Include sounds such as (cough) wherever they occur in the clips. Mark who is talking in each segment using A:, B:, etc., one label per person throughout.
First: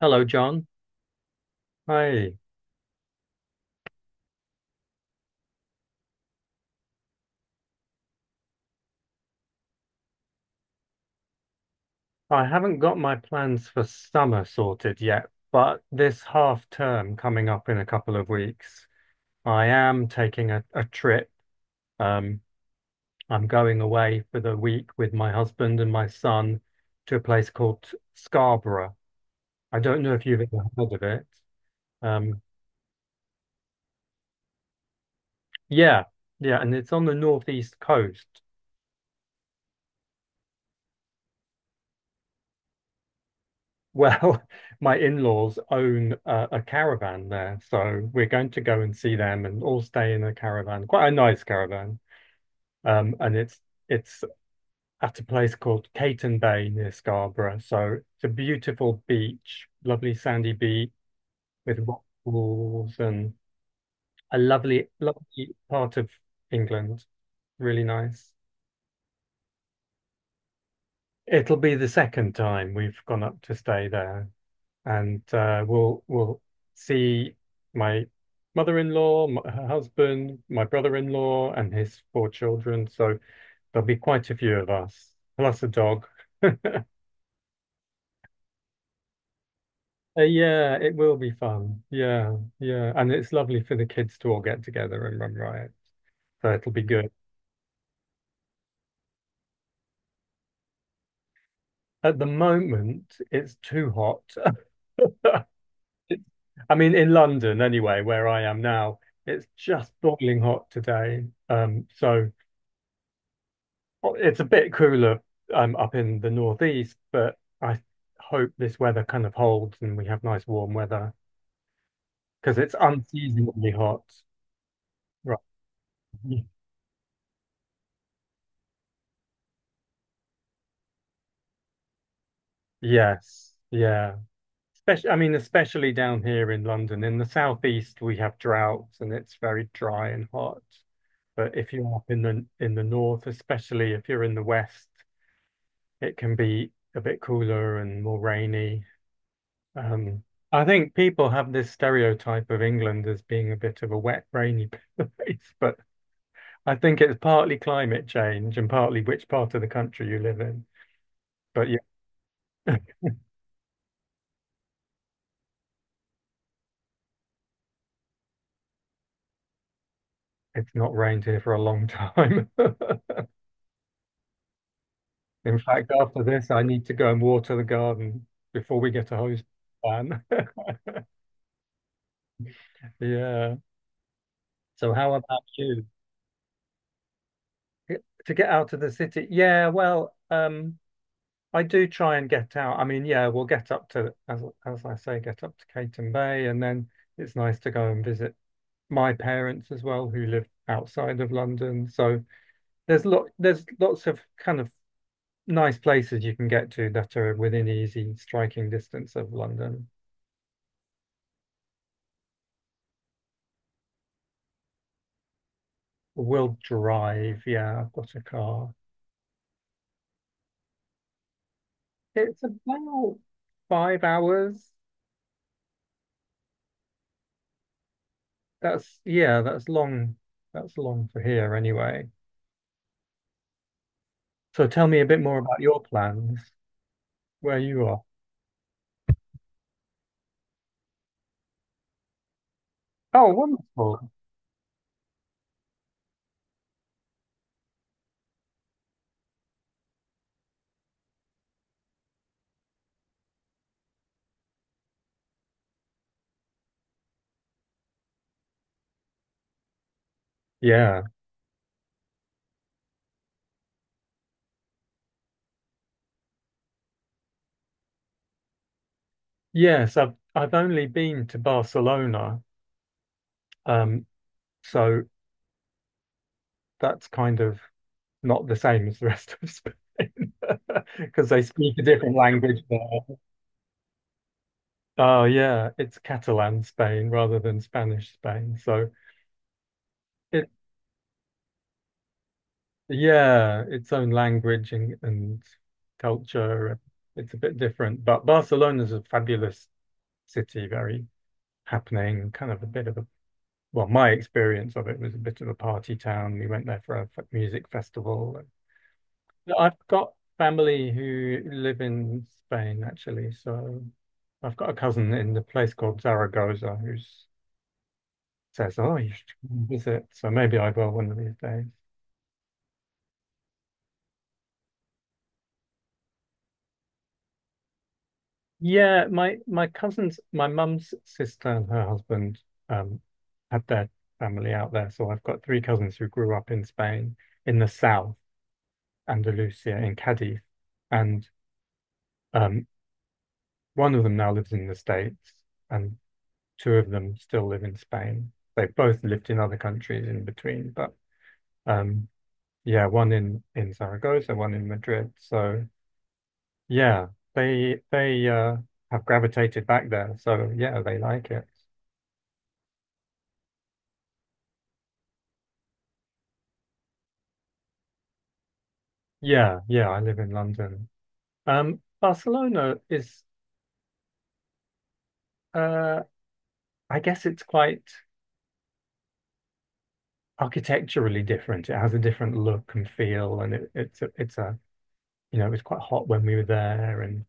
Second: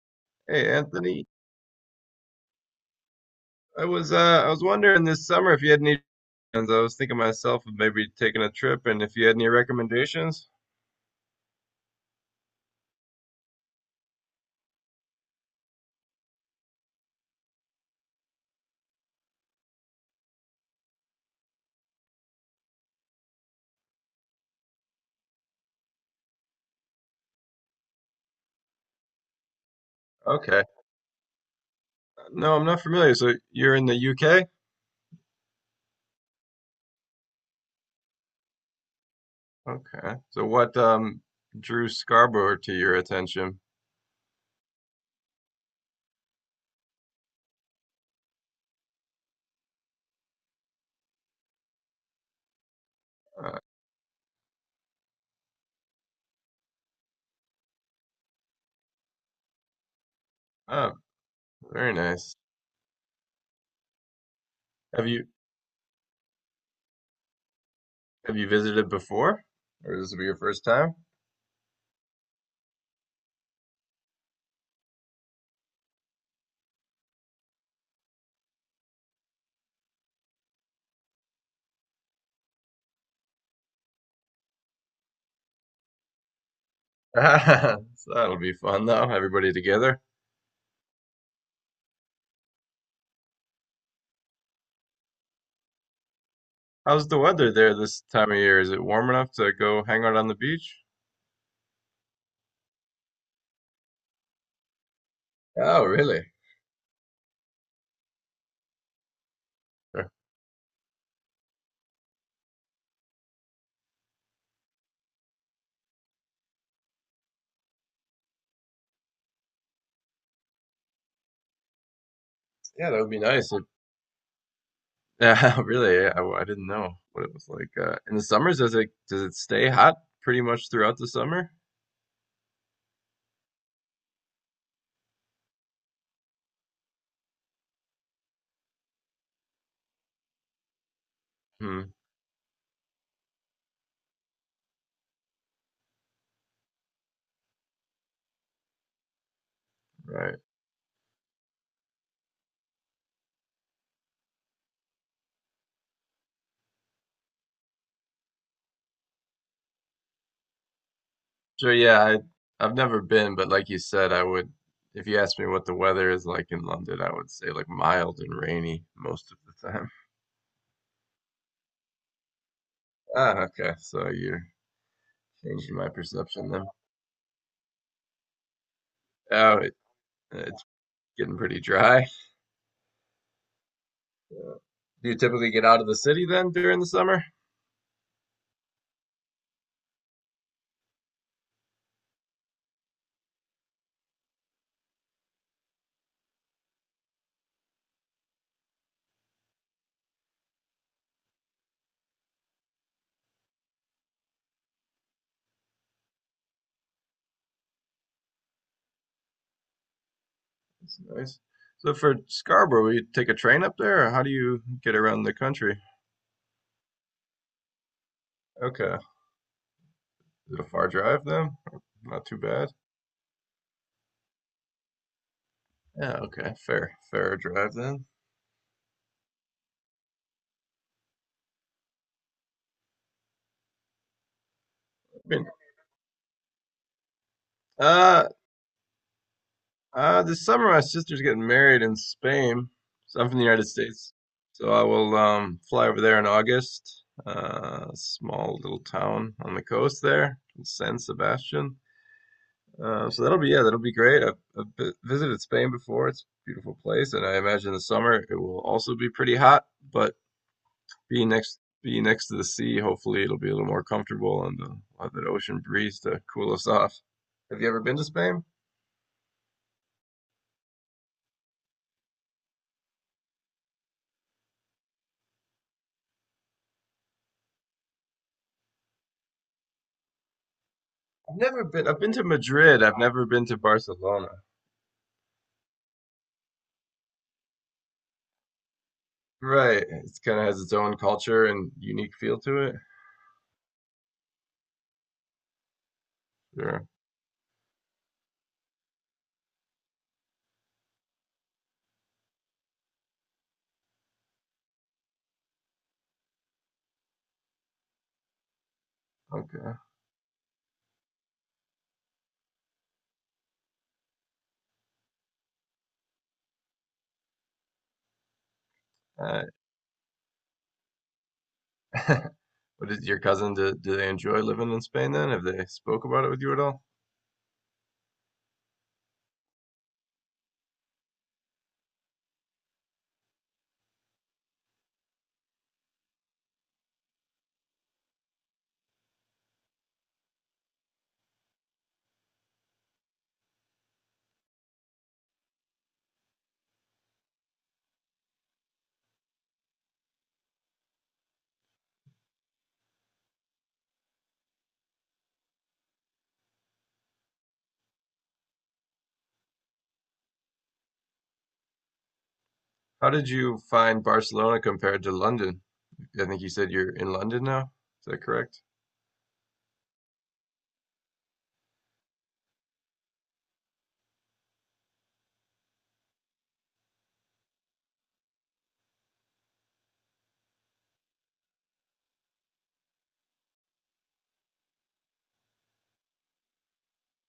A: Hello, John.
B: Hey Anthony,
A: Hi.
B: I was wondering this summer if you had any plans. I was thinking myself of maybe taking a trip and if you had any recommendations.
A: I haven't got my plans for summer sorted yet, but this half term coming up in a couple of weeks, I am taking a trip. Um, I'm going away for the week with my husband and my son to a place called Scarborough. I don't know if you've ever
B: Okay.
A: heard of it. Um,
B: No, I'm not familiar. So you're in the UK?
A: yeah, yeah, and it's on the northeast coast.
B: Okay. So what drew Scarborough to your attention?
A: Well, (laughs) my in-laws own a caravan there, so we're going to go and see them and all stay in a caravan, quite a nice caravan. And
B: Uh,
A: it's at a place called Caton Bay near Scarborough. So it's a beautiful beach, lovely sandy beach
B: oh,
A: with
B: very
A: rock
B: nice.
A: pools and a lovely,
B: Have you
A: lovely part of England. Really nice.
B: have you visited before? Or this will be your first time?
A: It'll be the second time we've gone up to stay there. And we'll see my mother-in-law, m her husband, my brother-in-law, and his four children. So there'll be quite a few of us, plus a dog.
B: (laughs) So that'll be fun though, everybody together.
A: Yeah, it will be fun. Yeah, yeah, and it's lovely for the kids to all get together and run riot. So it'll be
B: How's
A: good.
B: the weather there this time of year? Is it warm enough to go hang out on the beach?
A: At the moment, it's too hot. (laughs)
B: Oh, really?
A: It's- I mean, in London anyway, where I am now, it's just
B: (laughs)
A: boiling hot today. Well, it's a bit cooler up in the northeast, but I hope this weather kind of holds and we have nice warm weather because it's
B: Yeah, that would be nice.
A: unseasonably hot.
B: (laughs)
A: Right.
B: Yeah, really. Yeah, I didn't know what it was like. In the summers, does it stay hot pretty much throughout the summer?
A: Yes. Yeah. Especially, I mean, especially down here in London. In the southeast, we have droughts and it's very dry and hot. But if
B: Hmm.
A: you're up in the north, especially if you're in the west, it can be a bit cooler and more rainy. Um,
B: Right.
A: I think people have this stereotype of England as being a bit of a wet, rainy (laughs) place, but I think it's partly climate change and partly which part of the country you live in. But
B: Sure. Yeah. I've
A: yeah,
B: never
A: (laughs)
B: been, but like you said, I would. If you asked me what the weather is like in London, I would say like mild and rainy most of the time. (laughs)
A: it's not rained here for a long time. (laughs)
B: Ah, okay. So you're
A: In
B: changing my
A: fact, after
B: perception
A: this, I
B: then.
A: need to go and water the garden before we get a hose
B: Oh, it,
A: ban. (laughs)
B: it's getting pretty dry.
A: Yeah. So
B: Do
A: how
B: you
A: about
B: typically get out
A: you?
B: of the city then during the summer?
A: To get out of the city? Yeah, well, I do try and get out. I mean, yeah, we'll get up to, as I say, get up to Caton Bay, and then it's nice to go and visit my parents as well, who live outside of London. So there's lots of kind of nice places you can get to that are within easy striking distance of London.
B: That's nice. So for Scarborough, you take a train up there, or how do you get around the country?
A: We'll drive. Yeah, I've got a car.
B: Okay. Is it a far drive then? Not too
A: It's
B: bad.
A: about five hours.
B: Yeah, okay. Fair, fair drive then.
A: That's Yeah, that's long. That's long for here anyway. So tell me a
B: I
A: bit more
B: mean,
A: about your plans, where you are.
B: uh, this summer my sister's getting married in Spain. So I'm
A: Oh,
B: from the United
A: wonderful.
B: States. So I will fly over there in August. Small little town on the coast there, San Sebastian. That'll be great. I've visited Spain before. It's a beautiful place, and I imagine the summer it will also be pretty hot. But
A: Yeah.
B: being next to the sea, hopefully it'll be a little more comfortable, and we'll have that ocean breeze to cool us off. Have you ever been to Spain?
A: Yes, I've only been to Barcelona. Um, so that's kind of not the same as the rest of Spain (laughs) because
B: I've
A: they
B: never
A: speak a
B: been. I've been
A: different
B: to
A: language
B: Madrid. I've
A: there.
B: never been to Barcelona.
A: Oh yeah, it's Catalan Spain rather than Spanish Spain. So
B: Right. It kind of
A: it
B: has its own culture and unique feel to it.
A: yeah, its own language and culture.
B: Sure.
A: It's a bit different. But Barcelona's a fabulous city, very happening, kind of a bit of a well, my experience of it was a bit of a party town. We went there for a music festival. I've
B: Okay.
A: got family who live in Spain, actually. So I've got a cousin in the place called Zaragoza who says, "Oh, you should
B: Uh,
A: visit." So maybe I will one of these days.
B: (laughs) what is your cousin? Do they enjoy living in Spain then? Have they spoke about it with you at all?
A: Yeah, my cousins, my mum's sister and her husband um, had their family out there. So I've got three cousins who grew up in Spain, in the south, Andalusia, in Cadiz, and um, one of them now lives in the States, and two of them still live in Spain. They've both lived in other countries in between, but um, yeah, one in Zaragoza, one in Madrid. So yeah, they have gravitated back there. So yeah, they like it.
B: How did you find Barcelona compared to London? I think you said you're in London now. Is that correct?
A: Yeah, yeah, I live in London. Barcelona is, uh, I guess it's quite architecturally different. It has a different look and feel, and it, it's a, you know, it was quite hot when we were there, and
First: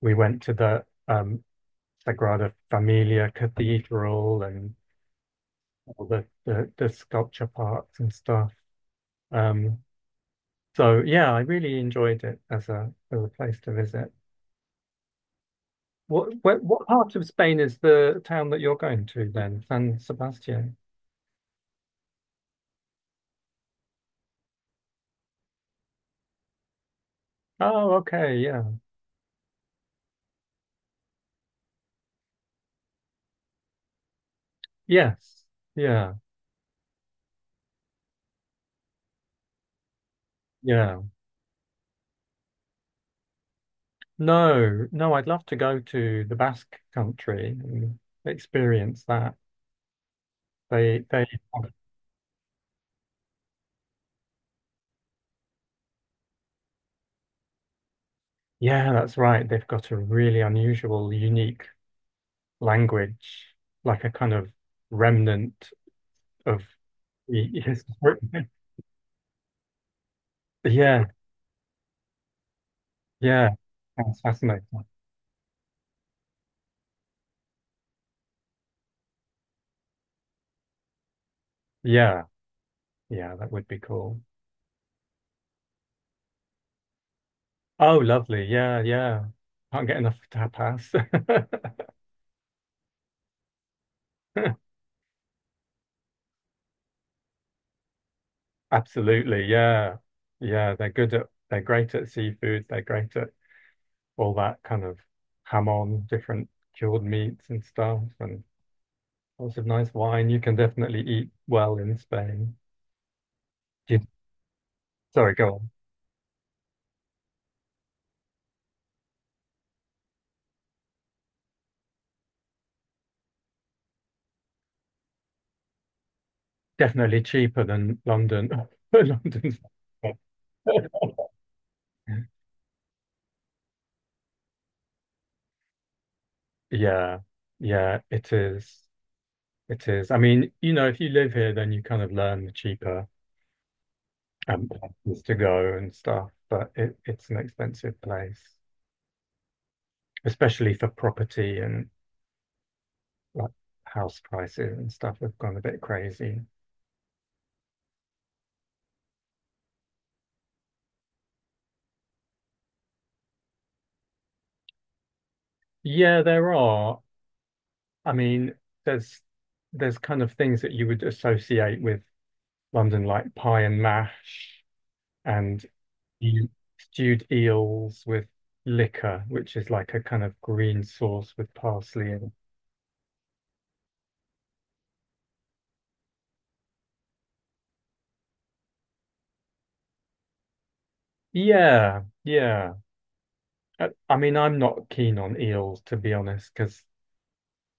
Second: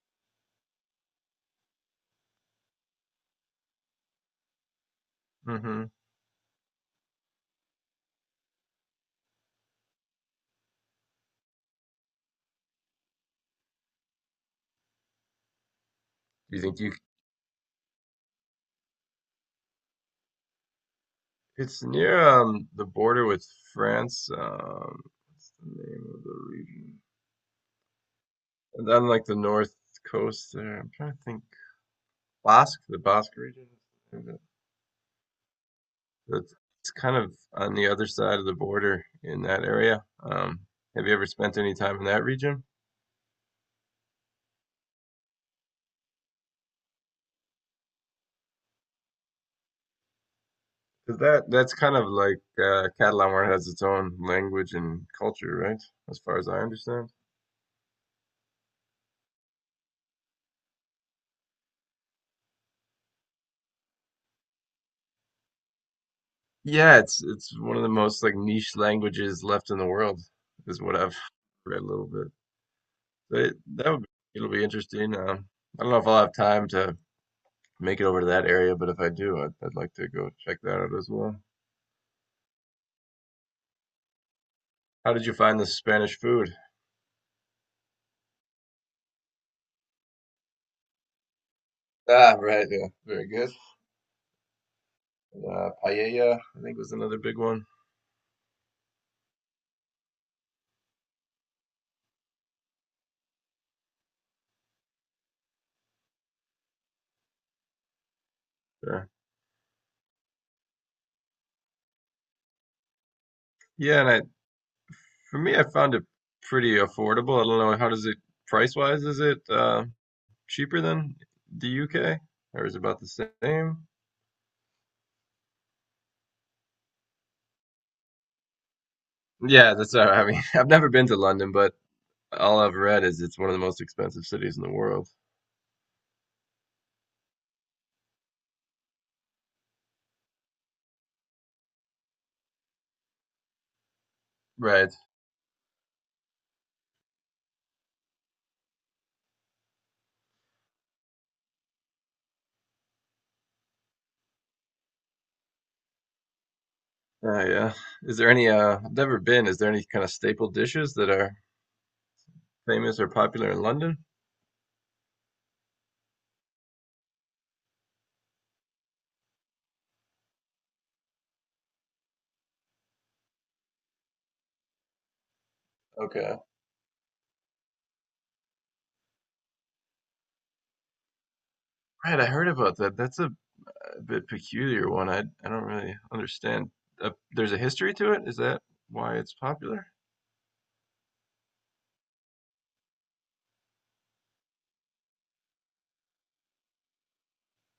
A: we went to the Sagrada Familia Cathedral and
B: Mm-hmm.
A: all the sculpture parks and stuff. Um, so yeah, I really enjoyed it as a place to visit. What
B: you
A: what,
B: think
A: what
B: you?
A: part of Spain is the town that you're going to then? San Sebastian.
B: It's near the border with France. What's the name of the region?
A: Oh, okay, yeah.
B: And then like the north coast there. I'm trying to think. Basque, the Basque region. Is it?
A: Yes. Yeah.
B: That's It's kind of on the other side of the border in that area.
A: Yeah.
B: Have you ever spent any time in that region?
A: No, no, I'd love to go to the Basque country and experience that.
B: 'Cause
A: They have
B: that's kind of like Catalan has its own language and culture, right? As far as I understand.
A: Yeah, that's right. They've got a really unusual, unique language, like a kind of remnant of
B: Yeah, it's
A: the
B: one of the
A: historic.
B: most like
A: (laughs)
B: niche languages left in the world, is what
A: Yeah,
B: I've read a little bit.
A: yeah.
B: But that would be,
A: That's
B: It'll be
A: fascinating.
B: interesting. I don't know if I'll have time to make it over to that area, but if I do, I'd like to go check that out as well.
A: Yeah, yeah, that would be cool.
B: How did you find the Spanish food?
A: Oh, lovely. Yeah, yeah. Can't get enough tapas.
B: Ah, right, yeah, very good.
A: (laughs)
B: Paella, I think was another big one.
A: Absolutely. Yeah. Yeah, they're great at seafood, they're great at all that kind of ham on, different cured meats and stuff and
B: Yeah,
A: lots of nice wine. You can definitely eat well in Spain.
B: yeah,
A: You-
B: and I,
A: Sorry,
B: For
A: go
B: me, I
A: on.
B: found it pretty affordable. I don't know how does it Price wise, is it cheaper than the UK or is it about the same?
A: Definitely cheaper than London. (laughs) London's.
B: Yeah, that's
A: (laughs)
B: I mean, (laughs) I've never been to London, but all I've read is it's one of the most expensive cities in the world.
A: Yeah, yeah, it is. It is. I mean, you know, if you live here, then you kind of learn the cheaper
B: Right.
A: places to go and stuff. But it's an expensive place, especially for property and like house prices and stuff have gone a bit crazy.
B: Yeah. Is there any I've never been, is there any kind of staple dishes that are famous or popular in London?
A: Yeah, there are. I mean, there's there's kind of things that you would associate with London, like pie and mash and
B: Okay.
A: mm, stewed eels with liquor, which is like a kind of green sauce with parsley
B: Right, I
A: and
B: heard about that. That's a bit peculiar one. I don't really understand. There's a history to it. Is that why it's popular?
A: yeah, yeah. I mean, I'm not keen on eels to be honest, because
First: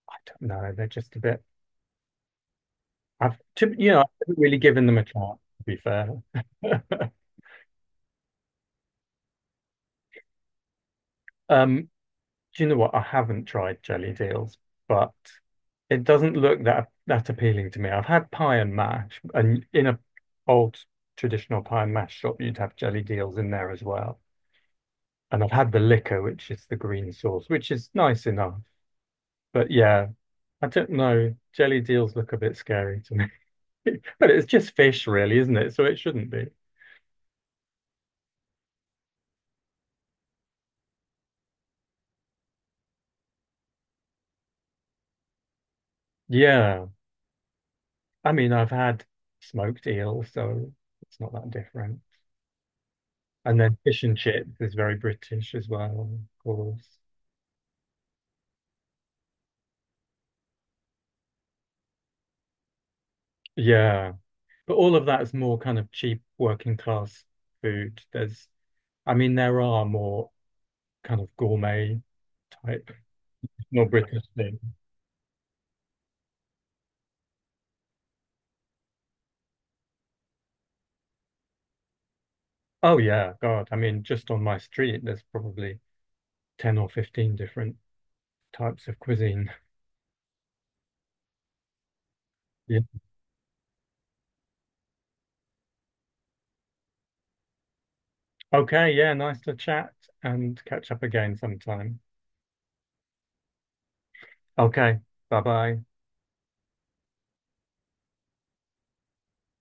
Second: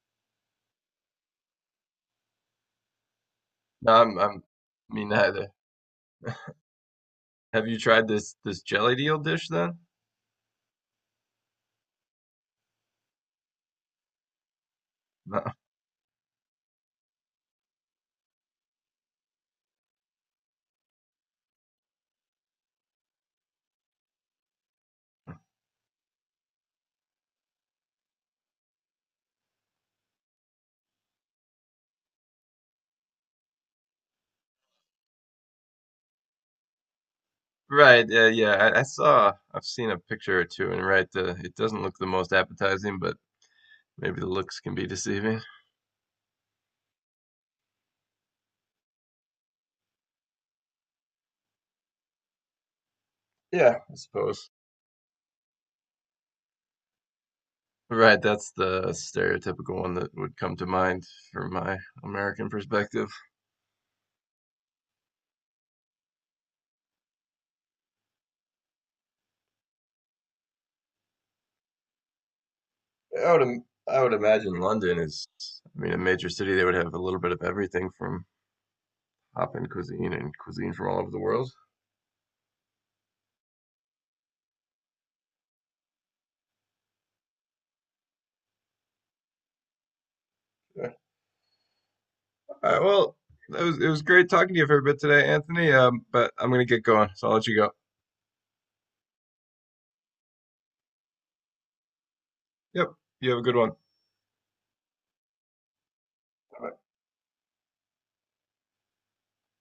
A: I don't know, they're just a bit. I've to You
B: No,
A: know, I haven't
B: I'm
A: really given them a
B: me
A: chance
B: neither.
A: to be fair.
B: Have you tried this jelly deal dish then?
A: (laughs) Um, Do you know what? I haven't tried jelly deals, but
B: No. (laughs)
A: it doesn't look that appealing to me. I've had pie and mash, and in a old traditional pie and mash shop, you'd have jelly deals in there as well. And I've had the liquor, which is the green sauce, which is nice enough. But yeah, I don't know. Jelly deals look a bit scary to me. (laughs) But it's just fish, really, isn't it? So it shouldn't be.
B: Right, yeah, yeah. I saw, I've seen a picture or two, and right, it doesn't look the most appetizing, but maybe the looks can be deceiving.
A: Yeah. I mean, I've had smoked eel, so it's not that different. And then
B: Yeah, I
A: fish and
B: suppose.
A: chips is very British as well, of course.
B: Right, that's the stereotypical one that would come to mind from my American perspective.
A: Yeah. But all of that is more kind of cheap working class food. I mean, there are more kind of gourmet type, more
B: I would
A: British things.
B: imagine I mean, a major city. They would have a little bit of everything from hop-in cuisine and cuisine from all over the world.
A: Oh, yeah. God. I mean, just on my street, there's probably 10 or 15 different types of cuisine.
B: All
A: Yeah.
B: right, well, it was great talking to you for a bit today, Anthony. But I'm gonna get going, so I'll let you go.
A: Okay. Yeah. Nice to chat and catch up again sometime.
B: Yep, you have a good one.
A: Okay. Bye bye.
B: Bye.